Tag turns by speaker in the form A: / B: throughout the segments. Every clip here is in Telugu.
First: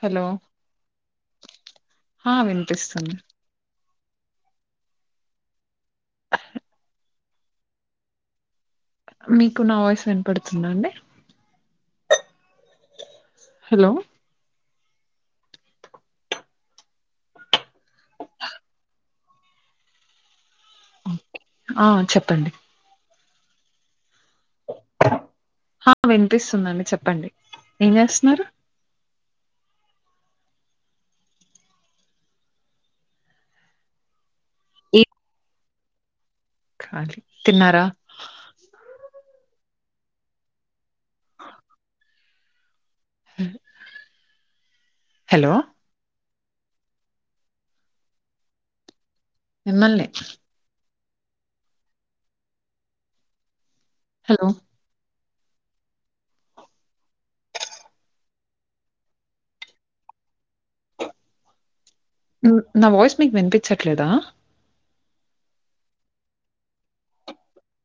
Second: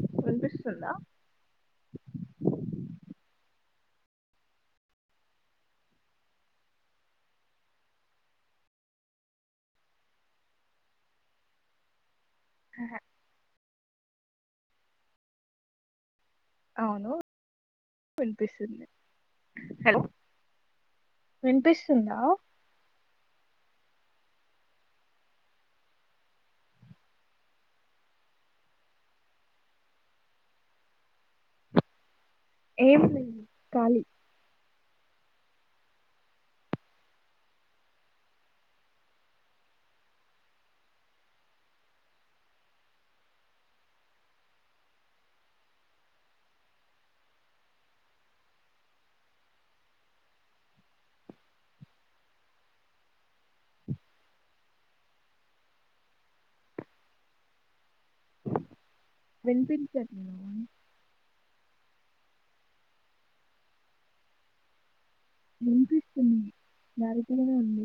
A: హలో,
B: వినిపిస్తుందా
A: ఆ వినిపిస్తుంది. మీకు నా వాయిస్, వినపడుతుందా అండి.
B: ఆహా
A: హలో
B: అవును వినిపిస్తుంది హలో
A: ఆ
B: వినిపిస్తుందా
A: చెప్పండి ఆ వినిపిస్తుందండి చెప్పండి ఏం చేస్తున్నారు
B: ఏం లేదు కాలి
A: ఇ ఖాలి తిన్నారా హలో మిమ్మల్నే హలో
B: వినిపించట్లేదా
A: నా వాయిస్ మీకు వినిపించట్లేదా
B: వినిపిస్తుంది క్లారిటీ గానే ఉంది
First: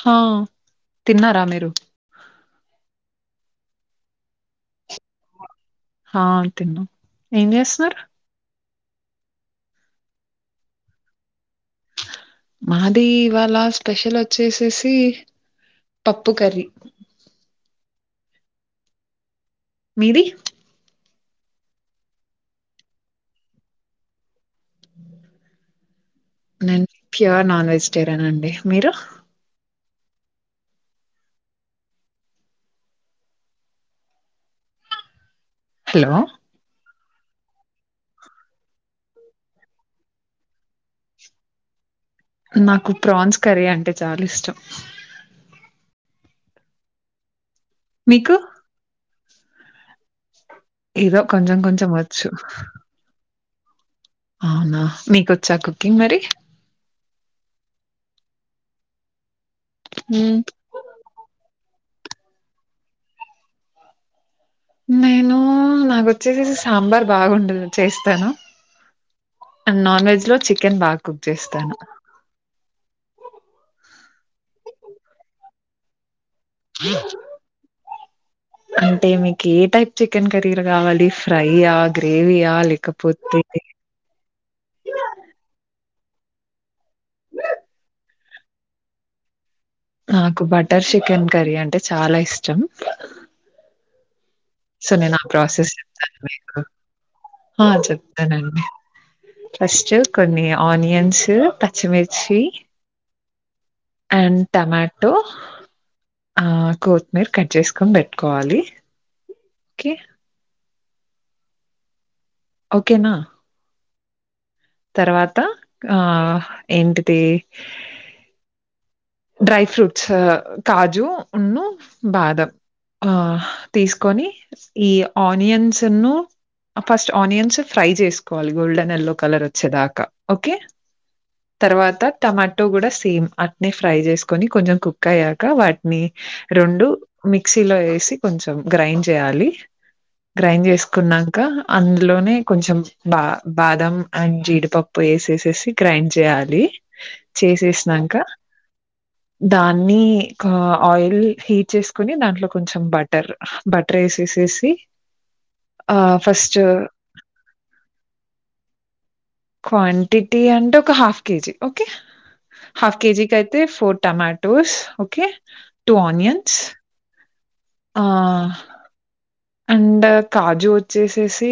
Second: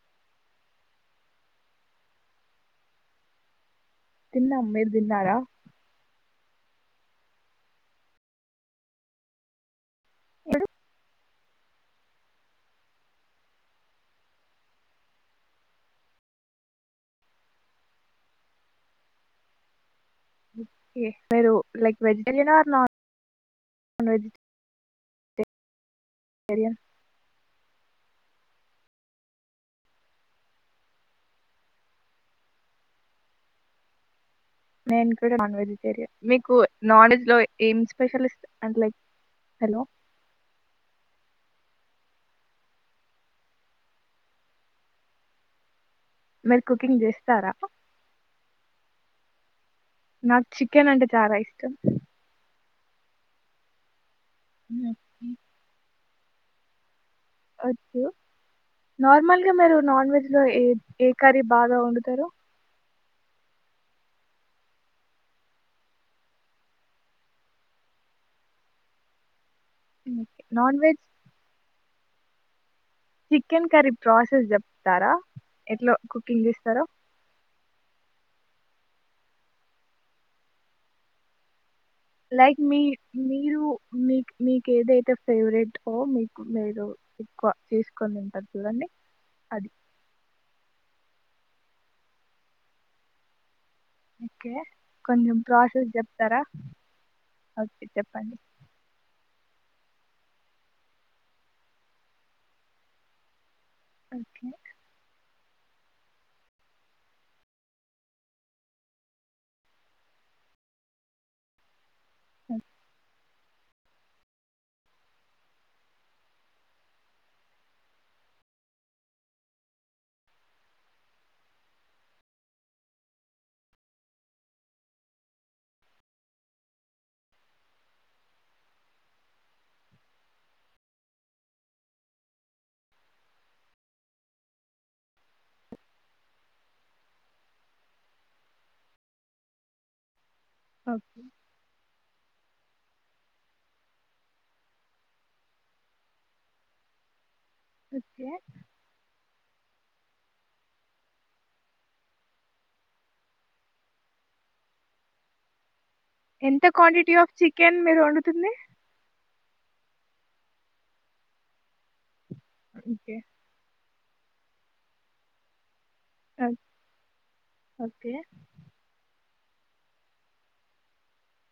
A: హ తిన్నారా మీరు
B: తిన్నమ్ మీర్ తిన్నారా
A: ఆ తిన్నా ఏం చేస్తున్నారు
B: ఏడు
A: మాది ఇవాళ స్పెషల్ వచ్చేసేసి పప్పు కర్రీ మీది
B: ఓకే [unintelligible] లైక్ వెజిటేరియన్ ఆ లేక నాన్ వెజ్
A: నేన్ ప్యూర్ నాన్ వెజిటేరియన్ అండి మీరు
B: నేను కూడా నాన్ వెజిటేరియన్
A: హలో
B: మీకు నాన్వేజ్ లో ఏం స్పెషలిస్ట్ అం లైక్ హలో
A: నాకు ప్రాన్స్ కర్రీ అంటే చాలా ఇష్టం
B: మీరు కుకింగ్ చేస్తారా
A: మీకు
B: నాకు చికెన్ అంటే
A: ఏదో
B: చాలా
A: కొంచెం
B: ఇష్టం
A: కొంచెం వచ్చు. అవునా
B: మ్మ్.
A: మీకొచ్చా కుకింగ్ మరి
B: వచ్చు నార్మల్గా మీరు నాన్ వెజ్
A: హ్మ్
B: లో ఏ ఏ కర్రీ బాగా వండుతారు
A: నేను నాకోచ్చేసి సాంబార్ బాగుండదు చేస్తాను అండ్ నాన్ వెజ్ లో
B: ఓకే. నాన్
A: చికెన్
B: వెజ్
A: బాగా కుక్ చేస్తాను
B: చికెన్ కర్రీ ప్రాసెస్ చెప్తారా ఎట్లా కుకింగ్ చేస్తారో
A: అంటే మీకు ఏ టైప్ చికెన్ కర్రీలు కావాలి ఫ్రైయా గ్రేవీయా
B: లైక్ మీ
A: లేకపోతే
B: మీరు మీకు మీకు ఏదైతే ఫేవరెట్ ఓ మీకు మీరు ఎక్కువ తీసుకొని ఉంటారు చూడండి అది
A: నాకు బటర్ చికెన్ కర్రీ అంటే చాలా ఇష్టం
B: ఓకే
A: సరే నా
B: కొంచెం
A: ప్రాసెస్ చెప్తాను
B: చెప్తారా
A: మీకు ఆ
B: ఓకే చెప్పండి
A: చెప్తానండి ఫస్ట్ కొన్ని ఆనియన్స్ పచ్చిమిర్చి అండ్
B: ఓకే
A: టమాటో ఆ కొత్తిమీర కట్ చేసుకొని పెట్టుకోవాలి ఓకే ఓకేనా తర్వాత ఆ ఏంటిది డ్రై ఫ్రూట్స్ కాజున్ను బాదం ఆ తీసుకొని ఈ ఆనియన్స్ ను ఫస్ట్ ఆనియన్స్ ఫ్రై చేసుకోవాలి గోల్డెన్ ఎల్లో కలర్ వచ్చేదాకా ఓకే తర్వాత టమాటో కూడా సేమ్ అట్నే ఫ్రై చేసుకొని కొంచెం కుక్ అయ్యాక వాటిని రెండు మిక్సీలో వేసి కొంచెం గ్రైండ్ చేయాలి గ్రైండ్ చేసుకున్నాక అందులోనే కొంచెం బా బాదం అండ్ జీడిపప్పు వేసేసేసి గ్రైండ్ చేయాలి చేసేసినంక
B: ఓకే
A: దాన్ని కా ఆయిల్ హీట్ చేసుకుని దాంట్లో కొంచెం బటర్ బటర్ వేసేసి
B: ఎంత క్వాంటిటీ ఆఫ్ చికెన్ మీరుం
A: క్వాంటిటీ అంటే ఒక half KG okay half
B: okay
A: కేజీకి అయితే four tomatoes okay two onions ఆ
B: ఓకే
A: అండ్ కాజు వచ్చేసేసి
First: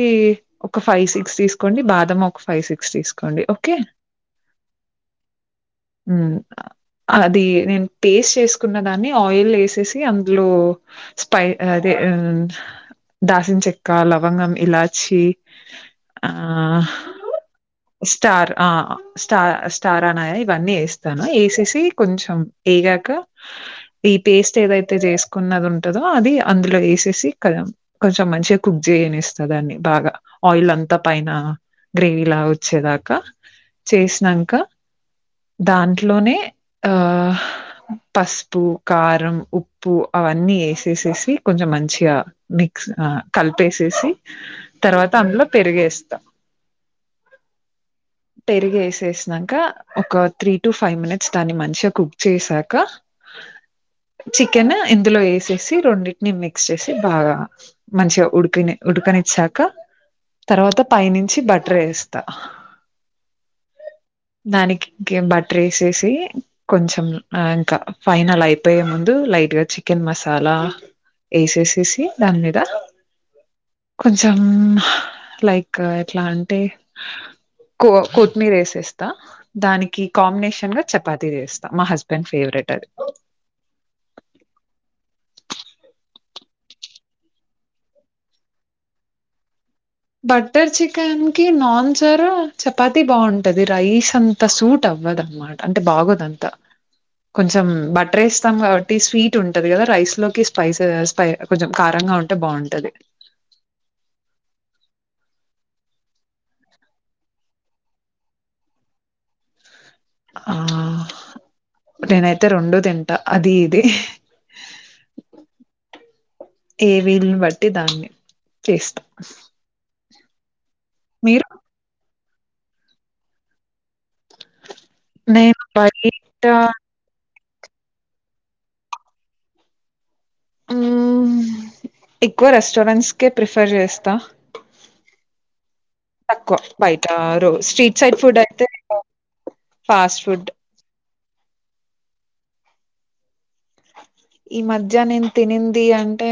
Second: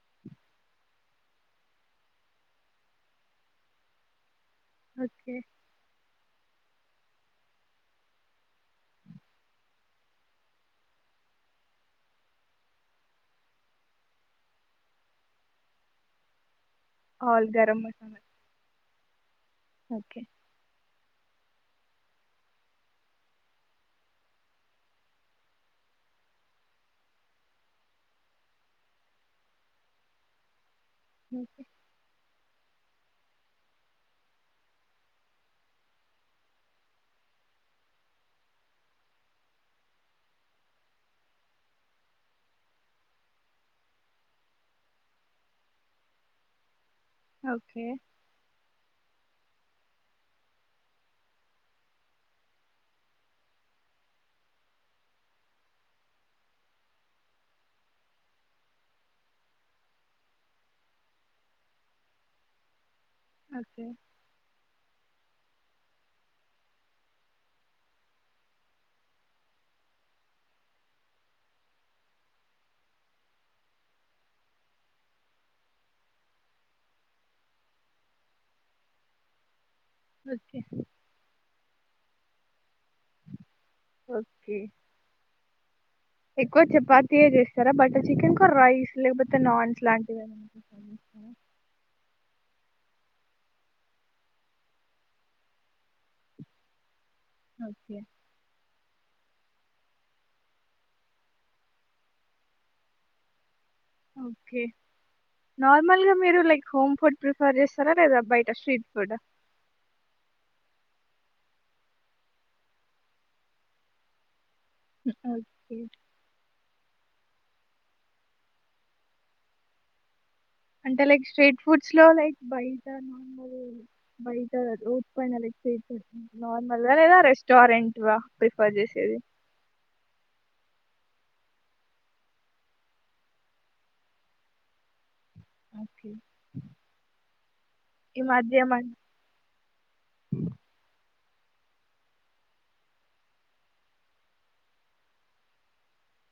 A: ఒక ఫైవ్ సిక్స్ తీసుకోండి బాదం ఒక ఫైవ్ సిక్స్ తీసుకోండి ఓకే
B: ఓకే
A: ఉమ్మ్ అది నేను పేస్ట్ చేసుకున్న దాన్ని ఆయిల్ ఎసేసి అందులో స్పై అదే దాసిన చెక్క లవంగం ఇలాచి
B: ఆల్ గరం మసాలా
A: స్టార్ ఆ స్టార్ స్టార్
B: ఓకే
A: అన్నాయా ఇవన్నీ వేసి తను ఎసేసి కొంచెం ఎగాక ఈ పేస్ట్ ఏదైతే చేసుకున్నది ఉంటందో అది అందులో యేసేసి కద కొంచెం మంచిగా కుక్ చేయనిస్తందన్ని బాగా ఆయిల్ అంతా పైన
B: ఓకే
A: గ్రేవీ వచ్చేదాకా చేసినాంక దాంట్లోనే ఆ పసుపు కారం ఉప్పు అవన్నీ ఏసేసేసి కొంచెం మంచిగా మిక్స్ ఆ కలిపేసేసి తర్వాత అందులో పెరిగేస్తాం
B: ఓకే
A: పెరిగి ఏసేసినం కా ఒక త్రీ టు ఫైవ్ మినిట్స్ దాన్ని మంచిగా కుక్ చేసాక చికెన్ ఇందులో వేసేసి రెండింటిని మిక్స్ చేసి బాగా మంచిగా ఉడికిని ఉడుకనిచ్చాక తర్వాత పైనుంచి బట్టర్ ఏస్తా
B: ఓకే
A: దానికింక బట్టర్ ఏసేసి కొంచెం ఇంకా ఫైనల్ అయిపోయే ముందు లైట్ గా చికెన్ మసాలా ఏసేసి దాని మీద కొంచెం లైక్ ఎట్లా అంటే కో కొత్మీర ఏసేస్ తా దానికి
B: ఓకే
A: కాంబినేషన్ గా చపాథీ చేస్తా మా హస్బెండ్ ఫేవరెట్ అది
B: ఓకే ఎక్కువ చపాతీయే చేస్తారా బటర్ చికెన్ కు రైస్ లేకపోతే నాన్
A: బట్టర్ చికెన్ కి నాన్ జరా చపాతి బాగుంటది రైస్ అంతా సూట్ అవ్వదు అన్నమాట అంటే బాగోదంతా కొంచెం
B: ఓకే
A: బట్టర్ వేస్తాం కాబట్ టి స్వీట్ ఉంటది కదా రైస్ లోకి స్పైస్ కొంచెం కారంగా ఉంటే బాగుంటది [inaudible]
B: ఓకే నార్మల్గా మీరు లైక్ హోమ్ ఫుడ్ ప్రిఫర్ చేస్తారా లేదా బయట స్ట్రీట్ ఫుడ్ ఆ
A: ఆ నేనైతే రెండు తింటా అది ఇది
B: ఓకే
A: ఏ వీలని బట్టి దాన్ని చేస్తా
B: అంటే లైక్
A: మీరు?
B: స్ట్రీట్ ఫుడ్స్ లో లైక్ బయట నాబ బైట రోడ్ పైనా
A: నేను
B: ఏగ్గతా
A: బయట
B: నార్మల్ గా లేదా రెస్టారెంట్ వి ప్రిఫర్ చేసేది
A: హ్మ్మ్ ఎక్కువ రెస్టారెంట్స్కే ప్రిఫర్ చేస్తా
B: ఓకే
A: తక్కువ బయట రో స్ట్రీట్ సైడ్
B: ఈ
A: ఫుడ్
B: మధ్య
A: అయితే
B: మనకి
A: ఫాస్ట్ ఫుడ్ ఈ మధ్య నేను తినింది అంటే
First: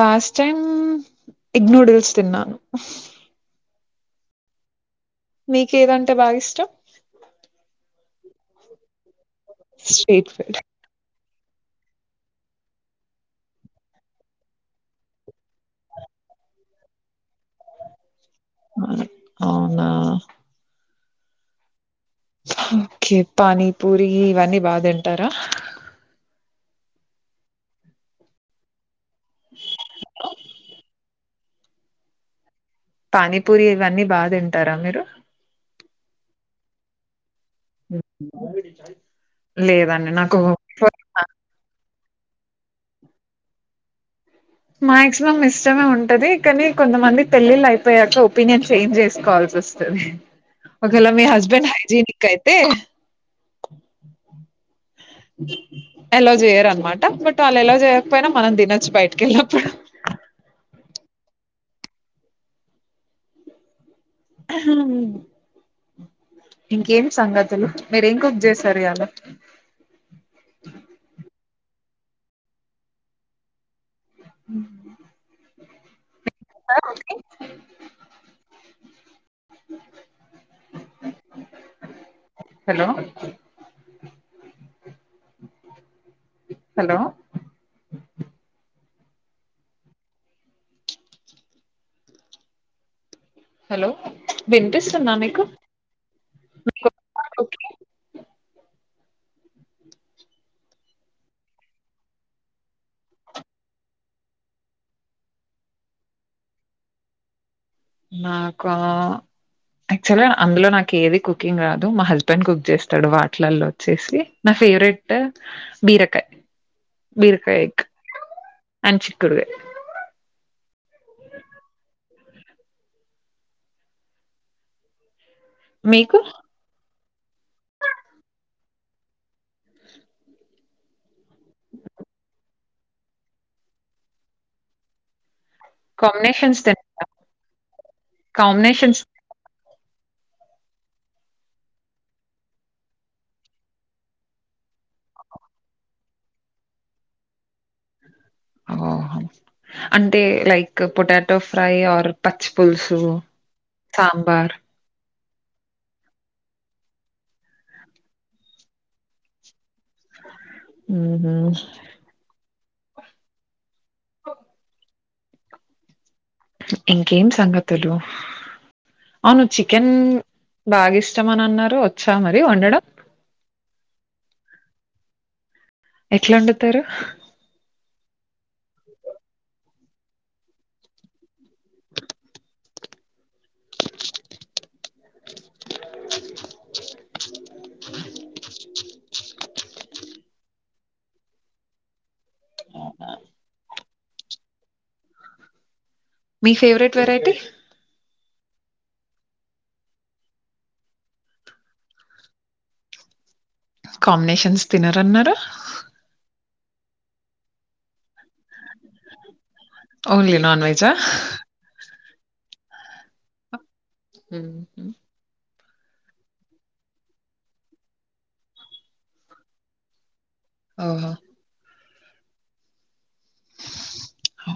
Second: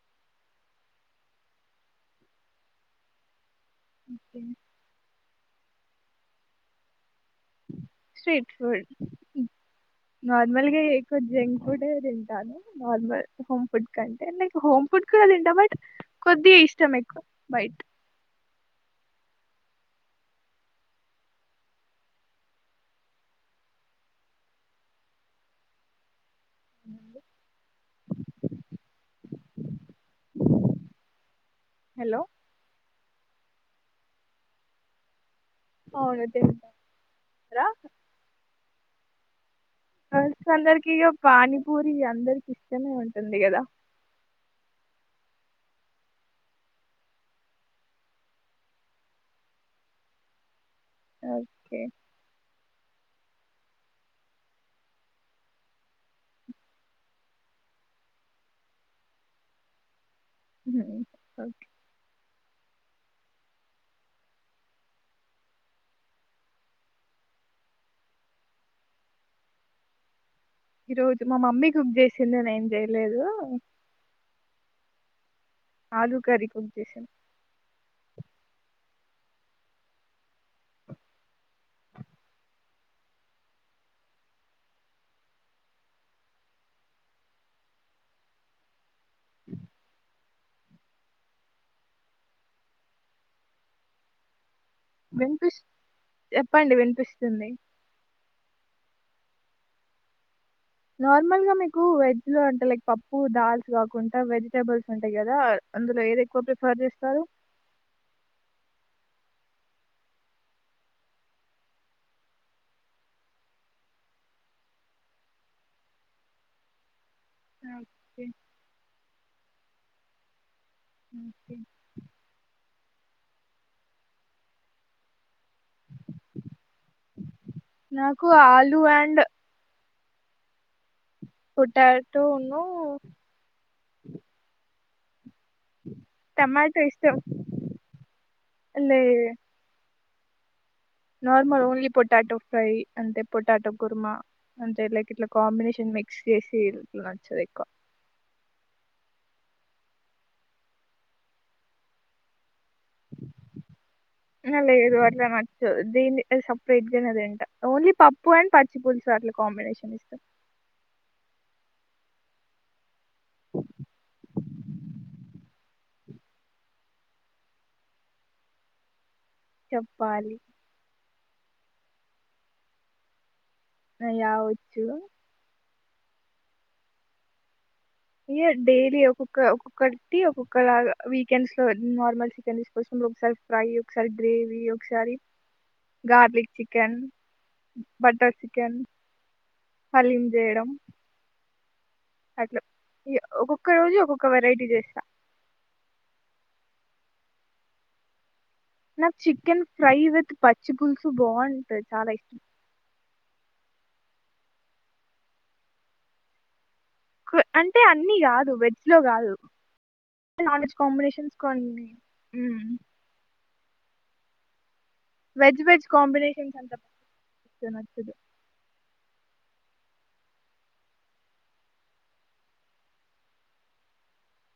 A: లాస్ట్ టైమ్ ఇగ్ నూడిల్స్ తిన్నాను
B: అఓకే
A: మీకేదంటే బాగా ఇష్టం
B: స్ట్రీట్ ఫుడ్
A: స్ట్రీట్ ఫుడ్
B: నార్మల్‌గా ఎక్కువ జంక్ ఫుడ్ అ తింటాను నార్మల్ హోమ్ ఫుడ్ కంటే నై హోమ్ ఫుడ్ కూడా తింటా బట్ కొద్ది ఇష్టం ఎక్కువ బైట్
A: అ అవునా ఓకే పానీ పూరి ఇవన్నీ బాగా తింటారా
B: [inaudible]
A: [inaudible]
B: హలో
A: పానీపూరి ఇవన్నీ బాగా తింటారా మీరు
B: అవును తింటా
A: లేదండి నాకు
B: అది అందరికి ఇష్టమ ఉంటుంది కదా
A: మాక్సిమం ఇష్టమే ఉంటది కానీ కొంతమంది పెళ్ళళ్ళ అయిపోయాక ఒపీనియన్ చేంజ్ చేసుకోవాల సోతాది ఒకగల మీ హస్బెండ్
B: ఓకే.
A: హైజెనిక్ అయితే ఎలా చేయరునమాట బట్ వాళ్ళు ఎలా చేయకపోయినా మనం తినొచ్చి బయటిక వెళ్ళినప్పుడు [inaudible]
B: ఓకే
A: హ ఇంకేం సంగతులు మీరేం కుక్ చేశారు ఇయాల
B: ఈ రోజు మా మమ్మీ కుక్ చేసిందిని నేన్ చెయలేదు
A: ఉ
B: ఆలుూ కర్రీ కుక్ చేసాం
A: [inaudible] హలో హలో
B: అ
A: హలో వినిపిస్తుంద మీకు
B: వినిపిస్ చెప్పండి వినిపిస్తుంది. నార్మల్ గా మీకు వెజ్ లో అంటే లైక్ పప్పు దాల్స్ కాకుండా వెజిటేబుల్స్ ఉంటాయి కదా అందులో ఏది ఎక్కువ ప్రిఫర్ చేస్తారు
A: నాకు యాక్చువల్ అందులో నాకు ఏది కుకింగ్ రాదు మా హస్బెండ్ కుక్ చేస్తాడు వాటిలల్లో వచ్చేసి నా ఫేవరెట్ బీరకయ
B: ఓకే
A: అని చకుడువే
B: కే
A: మీకు
B: నాకు ఆలుూ అండ్ కుట్టాట ఉన్నూ
A: కాంబినేషన్స్ తె
B: ఇష్టం
A: combinations
B: normal only potato fry అంటే పోొటాటో గుర్మా అంటే ఎల ఇల కొంబినేషన్ మిక్స్ చేసి ఇచ్చద
A: ఓహ అంటంటే ైక్ పొటాటో ఫ్రై పులుసు సాంబార్
B: ఇలా నచ్చదు దీనిని సపరేట్ గానేతింట ఓన్లీ పప్పు అండ్ పచ్చి పులుసు అట్లు కాంబినేషన్ ఇష్టం
A: ఊహూ ఇంకేం సంగతులు అవును చికెన్
B: చెప్పాలి
A: బాగా ఇష్ ఇష్టమని అన్నారు వచ్చా మరి వండడం
B: అయ్యా వచ్చు
A: ఎట్లొండుతారు
B: ఓగ డైలీ ఒక్కొక్క ఒక్కొక్కటి ఒక్కొక్కలాగా వీకెండ్స్ లో నార్మల్ చికెన్ తీసుకొ [inaudible] ఒకసారి ఫ్రై ఒకసారి గ్రేవి ఒకసారి garlic chicken butter chicken haleem చేేయడం అట్ల ఒక్కొక్క రోజు ఒక్కొక్క వెరైటీ చేస్తా
A: మీ ఫేవరెట్ వెరైటీ
B: నాకు చికెన్ ఫ్రై విత్ పచ్చి పులుసు బావుటాయి చాలా ఇష్టం
A: కాంబినేషన్స్ తినరన్నారు
B: కు అంటే అన్నీ కాదు వెజ్ లో కాదు
A: ఓన్లీ
B: నాన్ వెజ్
A: వెజా
B: కాంబినేషన్స్ కొన్ని ఉమ్
A: ఊహూ
B: వెజ్ వెజ్ కాంబినేషన్స్ అంత [inaudible] నచ్చదు
A: ఓహో హో